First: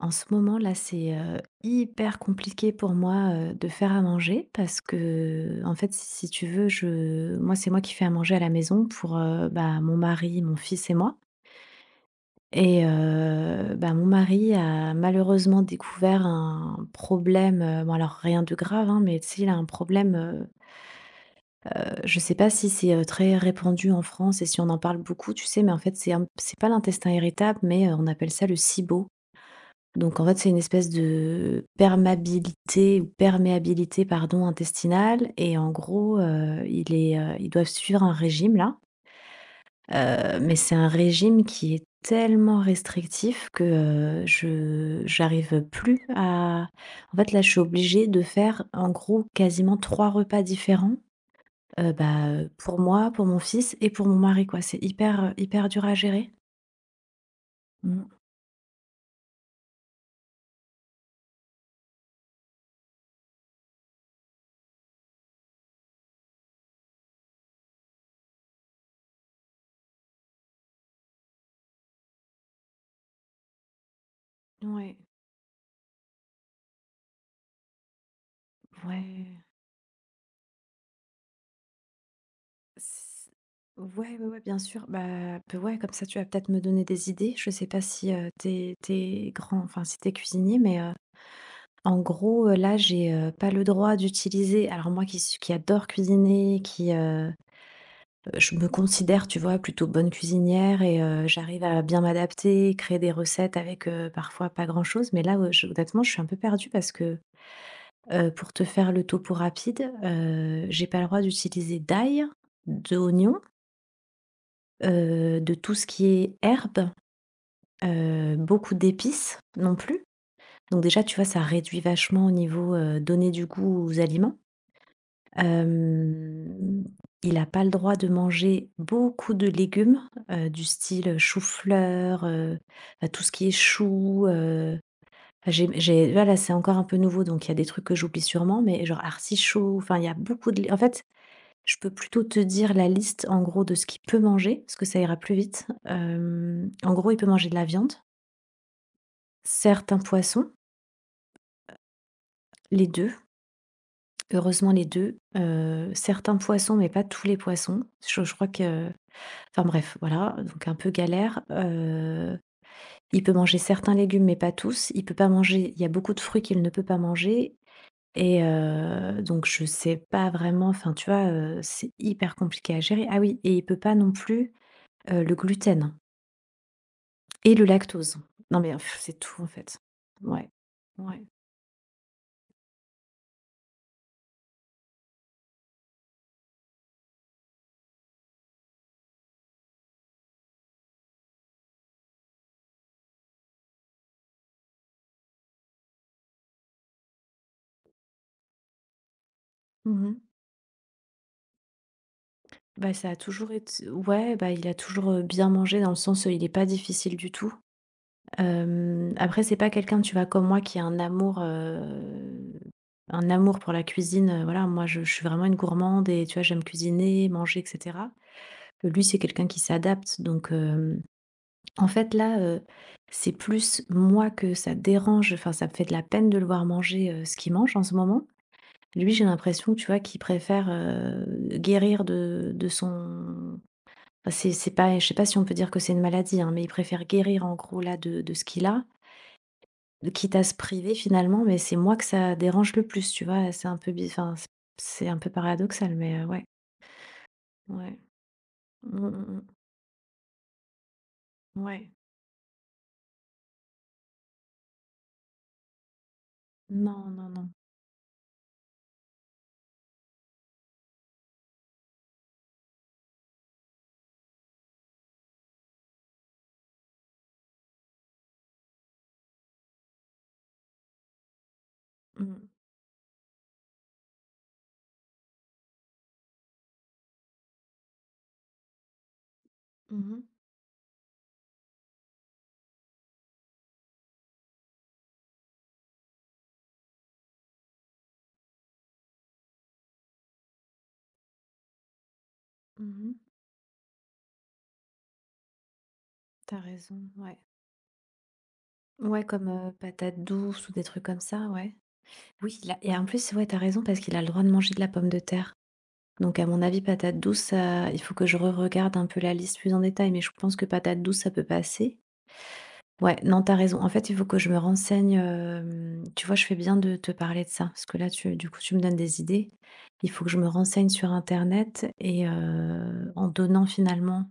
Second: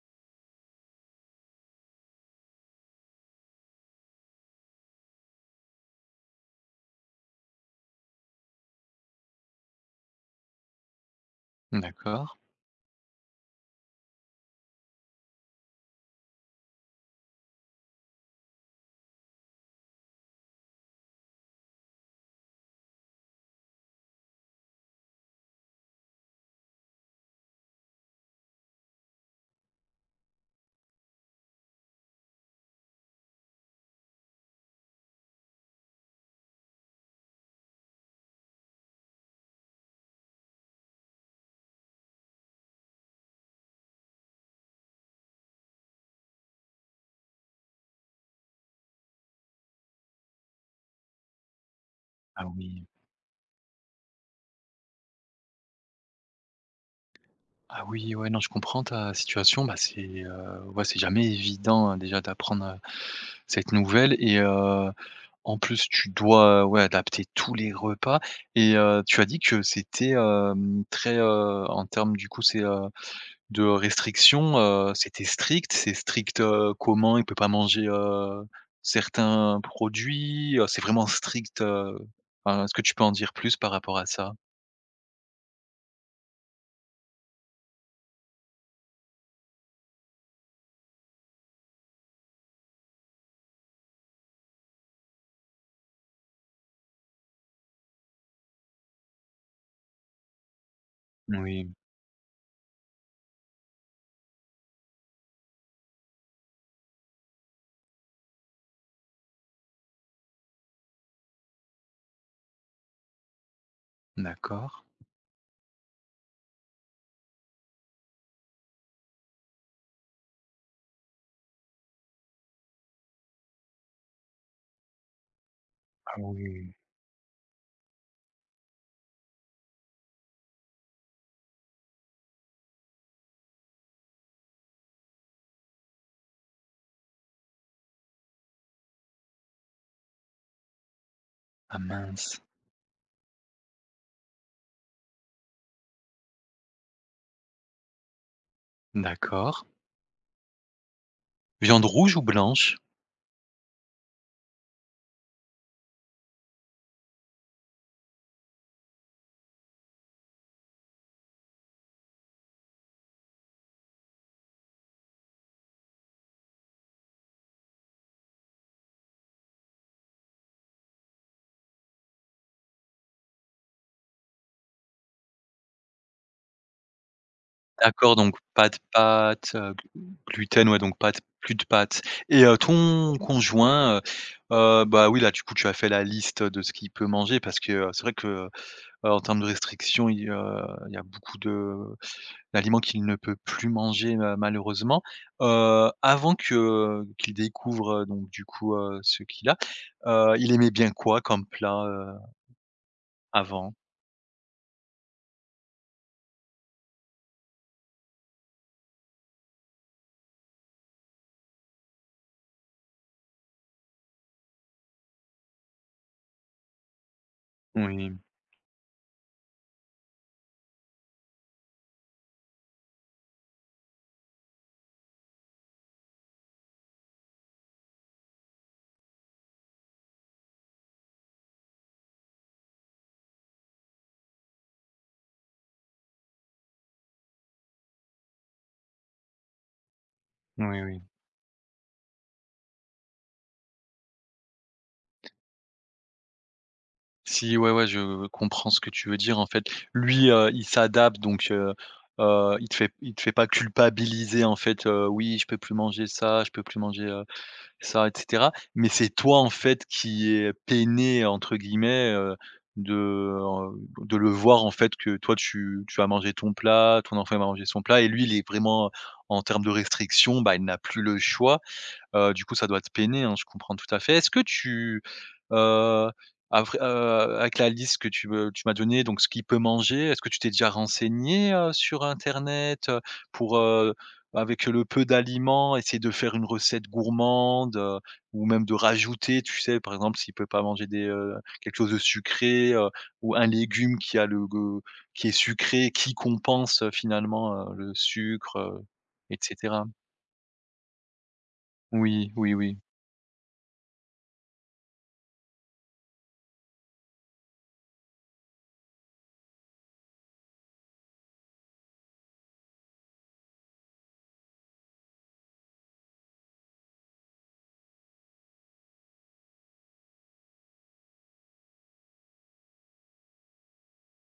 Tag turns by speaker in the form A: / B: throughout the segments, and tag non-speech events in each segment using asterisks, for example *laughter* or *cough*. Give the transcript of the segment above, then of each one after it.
A: En ce moment là, c'est, hyper compliqué pour moi, de faire à manger parce que, en fait, si tu veux, je moi, c'est moi qui fais à manger à la maison pour, bah, mon mari, mon fils et moi.
B: D'accord.
A: Et bah, mon mari a malheureusement découvert un problème, bon, alors rien de grave, hein, mais tu sais, il a un problème, je sais pas si c'est, très répandu en France et si on en parle beaucoup, tu sais? Mais en fait, c'est pas l'intestin irritable, mais, on appelle ça le SIBO. Donc en fait, c'est une espèce de permabilité ou perméabilité, pardon, intestinale. Et en gros, ils doivent suivre un régime là, mais c'est un régime qui est tellement restrictif que, je j'arrive plus à, en fait, là, je suis obligée de faire en gros quasiment 3 repas différents, bah,
B: Ah
A: pour
B: oui.
A: moi, pour mon fils et pour mon mari, quoi. C'est hyper, hyper dur à gérer.
B: Ah
A: Mmh.
B: oui, ouais, non, je comprends ta situation. Bah, c'est, ouais, c'est jamais évident, hein, déjà d'apprendre, cette nouvelle et en plus, tu dois, ouais, adapter tous les repas et tu as dit que c'était, très, en termes, du coup, c'est, de restrictions,
A: Ouais,
B: c'était strict. C'est strict, comment? Il peut pas manger,
A: ouais.
B: certains produits, c'est vraiment strict, enfin, est-ce que tu peux en
A: S
B: dire plus par rapport à
A: ouais, ouais,
B: ça?
A: ouais, bien sûr. Bah, p ouais, comme ça, tu vas peut-être me donner des idées. Je sais pas si, tu es grand enfin, si t'es cuisinier, mais, en gros, là, j'ai pas le droit d'utiliser, alors moi qui adore cuisiner, je me considère, tu vois, plutôt bonne cuisinière et j'arrive
B: Oui.
A: à bien m'adapter, créer des recettes avec, parfois pas grand-chose. Mais là, je honnêtement, je suis un peu perdue parce que, pour te faire le topo rapide, j'ai pas le droit d'utiliser d'ail, d'oignon.
B: D'accord.
A: De tout ce qui est herbe, beaucoup d'épices non plus. Donc déjà, tu vois, ça réduit vachement au niveau, donner du goût aux aliments.
B: Ah oui. Oui.
A: Hem, il a pas le droit de manger beaucoup de légumes, du style chou-fleur, bah, tout ce qui est chou. Heu, j'ai là, c'est encore un peu nouveau, donc il y a des trucs que j'oublie sûrement, mais genre artichaut, enfin, il y a beaucoup de, en fait, je
B: Ah
A: peux plutôt
B: mince,
A: te dire la liste, en gros, de ce qu'il peut manger, parce que ça ira plus vite. En gros, il peut manger de la viande,
B: d'accord.
A: certains poissons,
B: Viande rouge ou blanche?
A: les 2, heureusement les 2, certains poissons, mais pas tous les poissons. Je crois que, enfin bref, voilà, donc un peu galère. Il peut manger certains légumes, mais pas tous. Il peut pas manger Il y a beaucoup de fruits qu'il ne peut pas manger, et donc je sais pas vraiment, enfin, tu vois, c'est hyper compliqué à gérer. Ah oui, et il peut pas non plus, le gluten. Et le
B: D'accord,
A: lactose.
B: donc
A: Non
B: pas
A: mais
B: de
A: pff, c'est tout en
B: pâtes,
A: fait.
B: gl
A: Ouais,
B: gluten, ouais, donc pâtes
A: ouais.
B: plus de pâtes et ton conjoint, bah, oui, là, du coup, tu as fait la liste de ce qu'il peut manger parce que, c'est vrai que, en termes de restrictions, il y a beaucoup de d'aliments qu'il ne peut plus manger, malheureusement. Avant que qu'il découvre, donc du coup, ce qu'il a,
A: Mmh.
B: il aimait bien quoi comme plat,
A: Bah, ça a toujours
B: avant?
A: été, ouais, bah, il a toujours, bien mangé dans le sens, il est pas difficile du tout. Après c'est pas quelqu'un, tu vois, comme moi qui a un amour pour la cuisine, voilà, moi je suis vraiment une gourmande et tu vois, j'aime cuisiner, manger et cetera.
B: Oui,
A: Lui, c'est quelqu'un qui s'adapte, donc hem, en fait là, c'est plus moi que ça dérange, enfin ça me fait de la peine de le voir manger, ce qu'il mange en ce moment. Lui, j'ai l'impression, tu vois, qu'il préfère, guérir de son, bah, c'est pas je sais pas si on peut dire que c'est une maladie, hein, mais il préfère guérir en gros là de ce qu'il a, de, quitte à se
B: oui,
A: priver
B: oui.
A: finalement, mais c'est moi que ça dérange le plus, tu vois? C'est un peu bi enfin, c'est un peu paradoxal, mais ouais,
B: Si, ouais, ouais,
A: ouais.
B: je comprends ce que
A: Mmh
B: tu
A: mh,
B: veux dire,
A: mmh.
B: en fait. Lui, il s'adapte donc
A: Ouais.
B: il te fait pas culpabiliser, en fait, «Oui, je peux plus manger ça, je peux plus
A: Non,
B: manger,
A: non, non.
B: ça» et cetera. Mais c'est toi, en fait, qui est «peiné» entre guillemets, de, heu, de le voir, en fait, que toi tu vas manger ton plat, ton enfant il va manger son plat et lui, il est vraiment en termes de restriction bah, il n'a plus le choix. Du
A: Mmh.
B: coup, ça doit te peiner, hein, je comprends tout à fait. Est-ce que tu, heu, après, avec la liste que tu m'as donnée, donc ce qu'il peut
A: Mmh
B: manger, est-ce
A: mh.
B: que tu t'es déjà renseigné, sur internet, pour, avec le peu d'aliments, essayer de faire une recette gourmande, ou même de rajouter, tu sais, par exemple, s'il peut pas manger des, quelque chose de sucré,
A: Mmh,
B: ou un légume qui a le g qui est sucré, qui compense,
A: raison, ouais.
B: finalement, le sucre,
A: Ouais,
B: et
A: comme,
B: cetera?
A: patates douces ou des trucs comme ça, ouais.
B: Oui, oui,
A: Oui, il
B: oui.
A: a et en plus, ouais, t'as raison parce qu'il a le droit de manger de la pomme de terre. Donc à mon avis, patate douce, ça, il faut que je re-regarde un peu la liste plus en détail, mais je pense que patate douce, ça peut passer. Ouais, non, t'as raison. En fait, il faut que je me renseigne. Tu vois, je fais bien de te parler de ça, parce que là, du coup, tu me donnes des idées. Il faut que je me renseigne sur Internet et en donnant finalement,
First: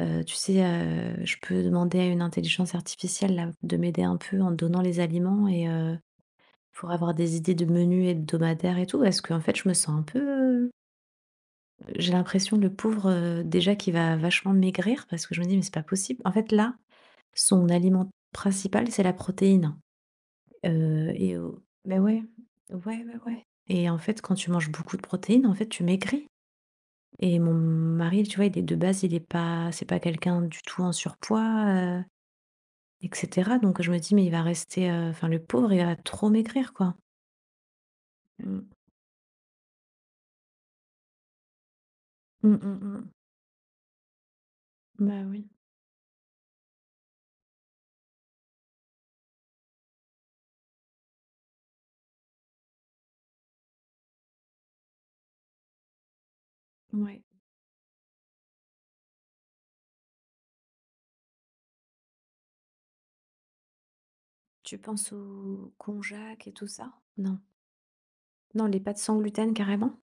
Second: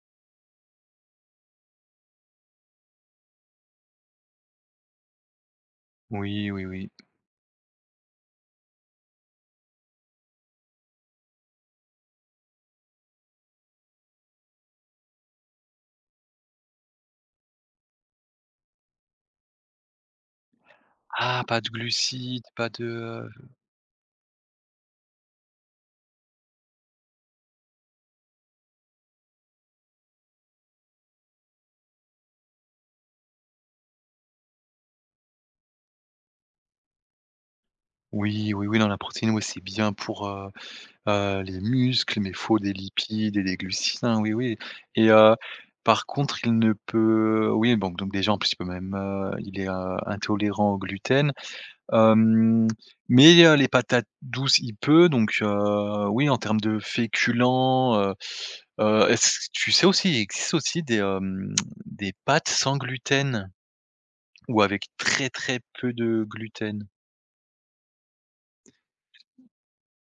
A: tu sais, je peux demander à une intelligence artificielle là, de m'aider un peu en donnant les aliments, et
B: Oui, oui,
A: pour
B: oui.
A: avoir des idées de menus hebdomadaires et tout. Est-ce qu'en fait, je me sens un peu j'ai l'impression, le pauvre, déjà qu'il va vachement maigrir parce que je me dis: «Mais c'est pas possible». En fait, là, son aliment principal, c'est la protéine, et
B: Ah, pas
A: au
B: de
A: mais ouais,
B: glucides, pas
A: ouais,
B: de,
A: ouais, ouais, et en fait, quand tu manges beaucoup de protéines, en fait, tu maigris, et mon mari, tu vois, il est de base, il est pas c'est pas quelqu'un du tout en surpoids, et cetera, donc je me dis: «Mais il va rester, enfin, le pauvre, il va trop maigrir, quoi».
B: oui,
A: Mmh.
B: oui, oui, non, la protéine, oui, c'est bien pour, les muscles, mais faut
A: Mmh,
B: des
A: mmh, mmh.
B: lipides et des glucides, hein, oui, oui et
A: Bah oui,
B: par contre, il ne peut oui, donc déjà, en plus, il peut même, il est, intolérant au gluten, hem, mais les patates douces, il peut donc oui, en termes de
A: ouais.
B: féculents, est-ce tu sais aussi, il existe aussi des, des pâtes sans gluten. Ou
A: Tu
B: avec
A: penses
B: très, très
A: au
B: peu de
A: konjac et tout
B: gluten?
A: ça? Non? Non, les pâtes sans gluten carrément?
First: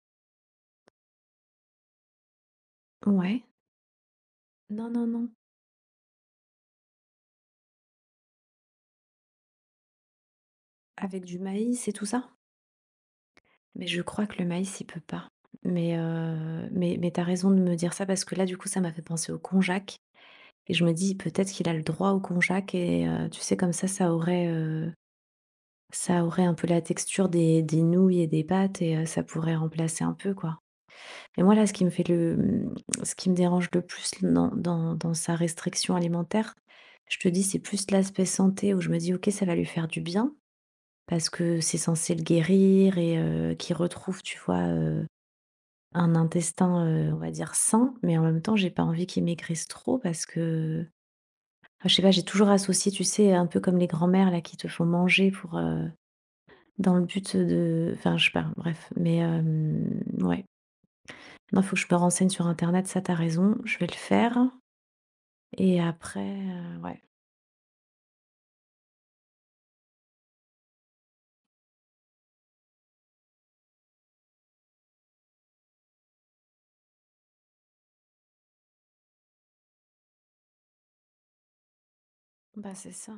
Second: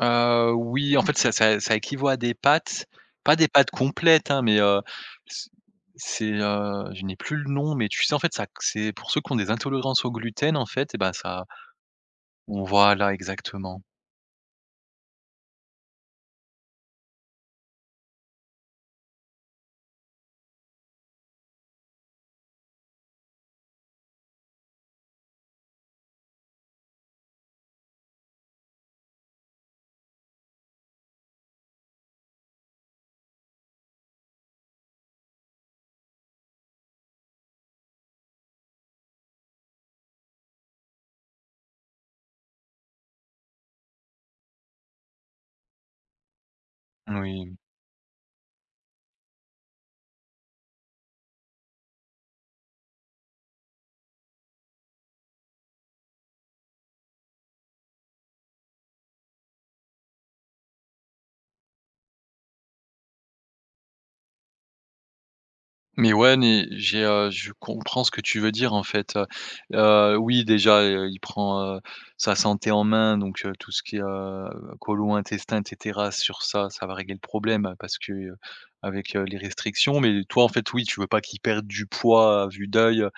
B: Oui, en fait, ça équivaut à des pâtes, pas
A: Ouais.
B: des pâtes complètes, hein, mais
A: Non, non, non.
B: c c'est, je n'ai plus le nom, mais tu sais, en fait, ça c'est pour ceux qui ont des intolérances au gluten, en fait, et ben,
A: Avec du
B: ça
A: maïs et tout ça?
B: on voit là exactement.
A: Mais je crois que le maïs, il peut pas. Mais, mais t'as raison de me dire ça parce que là, du coup, ça m'a fait penser au konjac et je me dis: «Peut-être qu'il a le droit au konjac», et tu sais, comme ça, ça aurait un peu la texture des nouilles et des pâtes, et ça pourrait remplacer un peu, quoi. Et moi, là, ce qui me dérange le plus dans sa restriction alimentaire, je te dis, c'est plus l'aspect santé où je me dis: «OK, ça va lui faire du bien». Parce que c'est censé le guérir et qu'il retrouve, tu vois, un intestin, on va dire
B: Oui.
A: sain. Mais en même temps, j'ai pas envie qu'il maigrisse trop parce que, enfin, je sais pas, j'ai toujours associé, tu sais, un peu comme les grands-mères là qui te font manger pour, dans le but de, enfin, je sais pas, bref. Mais ouais. Non, faut que je me renseigne sur internet, ça, t'as raison, je vais le faire et
B: Mais
A: après,
B: ouais, mais
A: ouais.
B: j'ai, je comprends ce que tu veux dire en fait, oui déjà, il prend, sa santé en main donc tout ce qui est, côlon, intestin et cetera sur ça, ça va régler le problème parce que, avec, les restrictions mais toi en fait, oui, tu veux pas qu'il perde du poids à vue
A: Bah, c'est
B: d'œil,
A: ça.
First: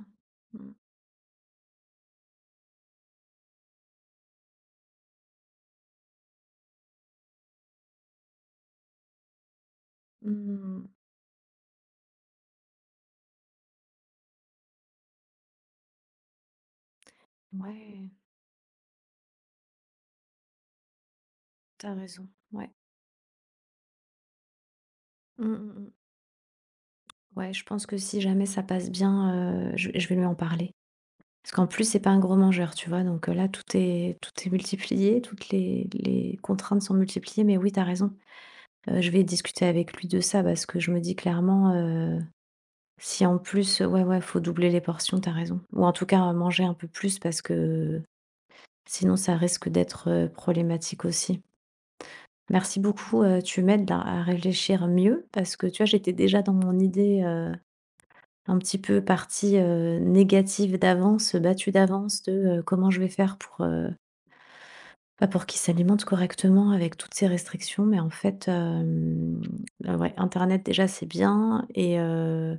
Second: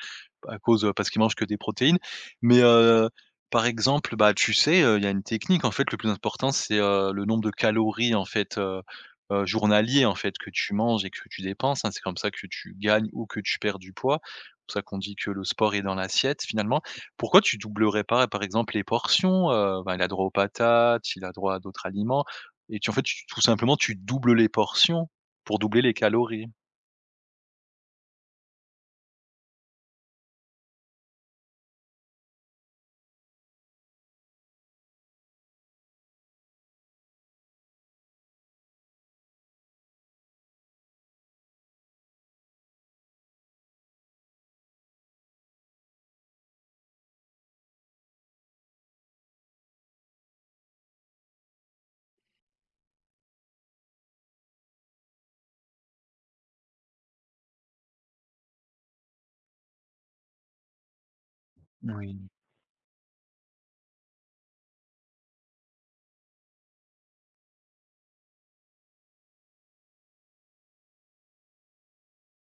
B: à
A: Mmh.
B: cause, parce qu'ils mangent que des protéines. Mais, par exemple, bah, tu sais, il y a une technique en fait, le plus important c'est, le nombre de calories en fait, journalier en fait, que
A: Mmh
B: tu
A: mmh,
B: manges et que tu dépenses, hein. C'est comme ça que tu gagnes ou que tu perds du poids. C'est pour ça qu'on dit que le sport est dans l'assiette finalement. Pourquoi tu
A: mmh.
B: doublerais
A: Ouais,
B: pas, par exemple, les portions? Ben, il a droit aux patates, il a droit à d'autres
A: t'as
B: aliments
A: raison. Ouais.
B: et tu en fait, tu tout simplement, tu doubles les portions
A: Mmh
B: pour
A: mh,
B: doubler
A: mmh.
B: les calories.
A: Ouais, je pense que si jamais ça passe bien, je vais lui en parler. Parce qu'en plus, c'est pas un gros mangeur, tu vois? Donc, là, tout est multiplié, toutes les contraintes sont multipliées, mais oui, t'as raison. Je vais discuter avec lui de ça parce que je me dis clairement, si en plus, ouais, ouais, faut doubler les portions. T'as raison. Ou en tout cas, manger un peu plus parce que sinon ça risque d'être, problématique aussi. Merci beaucoup, tu m'aides là à réfléchir mieux parce que, tu vois, j'étais déjà dans mon idée, un petit peu partie, négative d'avance, battue d'avance
B: Oui.
A: de, comment je vais faire pour, bah, pour qu'ils s'alimentent correctement avec toutes ces restrictions. Mais en fait, ouais, internet déjà c'est bien, et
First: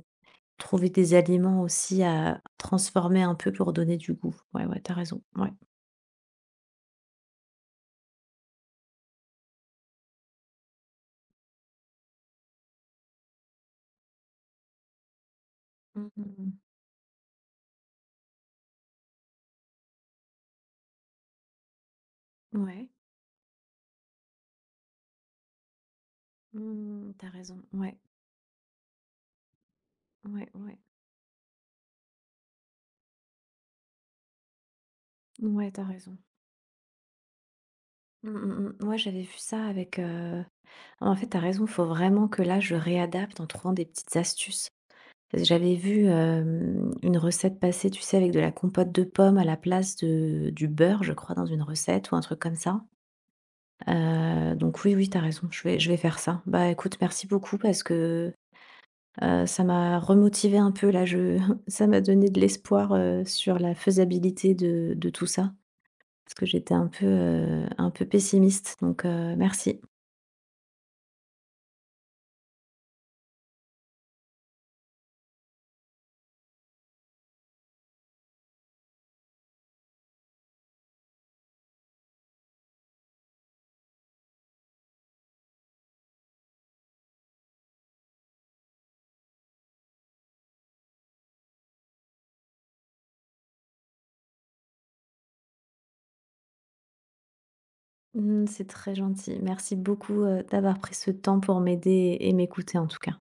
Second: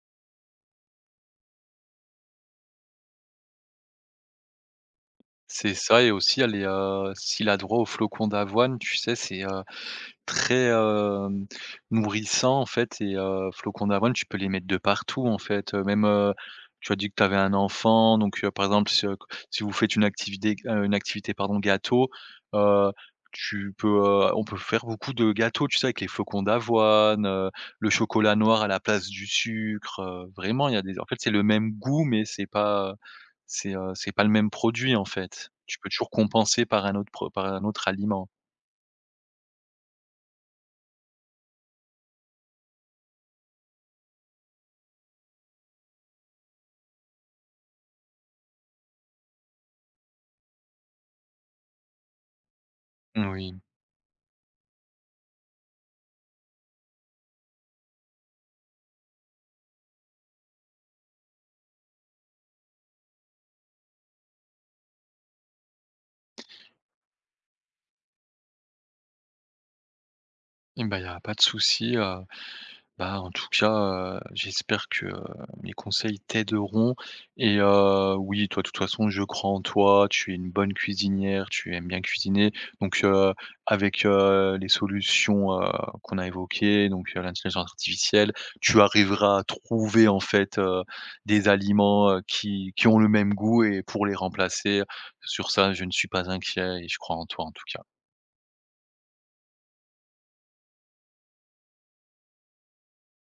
A: trouver des aliments aussi à transformer un peu pour donner du goût. Ouais, ouais, t'as raison, ouais.
B: C'est ça et aussi elle est, s'il a droit aux flocons d'avoine, tu sais, c'est, très, nourrissant en fait et flocons d'avoine, tu peux les mettre de partout en fait, même,
A: Mmh mh,
B: tu as dit que tu avais un enfant donc, par exemple si, si vous faites une activité pardon gâteau,
A: mmh. Ouais.
B: heu, tu peux, on peut faire beaucoup de gâteaux, tu sais? Avec les flocons
A: Mmh
B: d'avoine,
A: mh, raison.
B: le
A: Ouais,
B: chocolat noir à la place du sucre,
A: ouais,
B: vraiment il y
A: ouais.
B: a des en fait c'est le même goût mais c'est pas le même produit en fait.
A: Ouais,
B: Tu
A: tu
B: peux toujours
A: raison.
B: compenser par un autre pro par un autre aliment.
A: Mmh mh, mmh. Ouais, j'avais vu ça avec, en fait, t'as as raison, faut vraiment que là, je réadapte en trouvant des petites astuces. Parce que j'avais vu une recette passer, tu sais, avec de la compote de pommes à la place de du beurre, je crois, dans une recette ou un truc comme ça.
B: Oui.
A: Donc oui, oui, t'as raison, je vais faire ça. Bah, écoute, merci beaucoup parce que, ça m'a remotivé un peu là, je *laughs* ça m'a donné de l'espoir, sur la faisabilité de tout ça, parce que j'étais un peu pessimiste, donc merci.
B: Eh ben il y a pas de souci, bah, en tout cas, j'espère que, mes conseils t'aideront et oui, toi, de toute façon, je crois en toi, tu es une bonne cuisinière, tu aimes bien cuisiner donc avec, les solutions, qu'on a évoquées, donc l'intelligence artificielle, tu arriveras à trouver, en fait, des aliments, qui ont le même goût et pour les remplacer. Sur ça, je ne suis pas inquiet et je crois en toi, en tout cas.
A: Mmh, c'est très gentil. Merci beaucoup, d'avoir pris ce temps pour m'aider et m'écouter, en tout cas.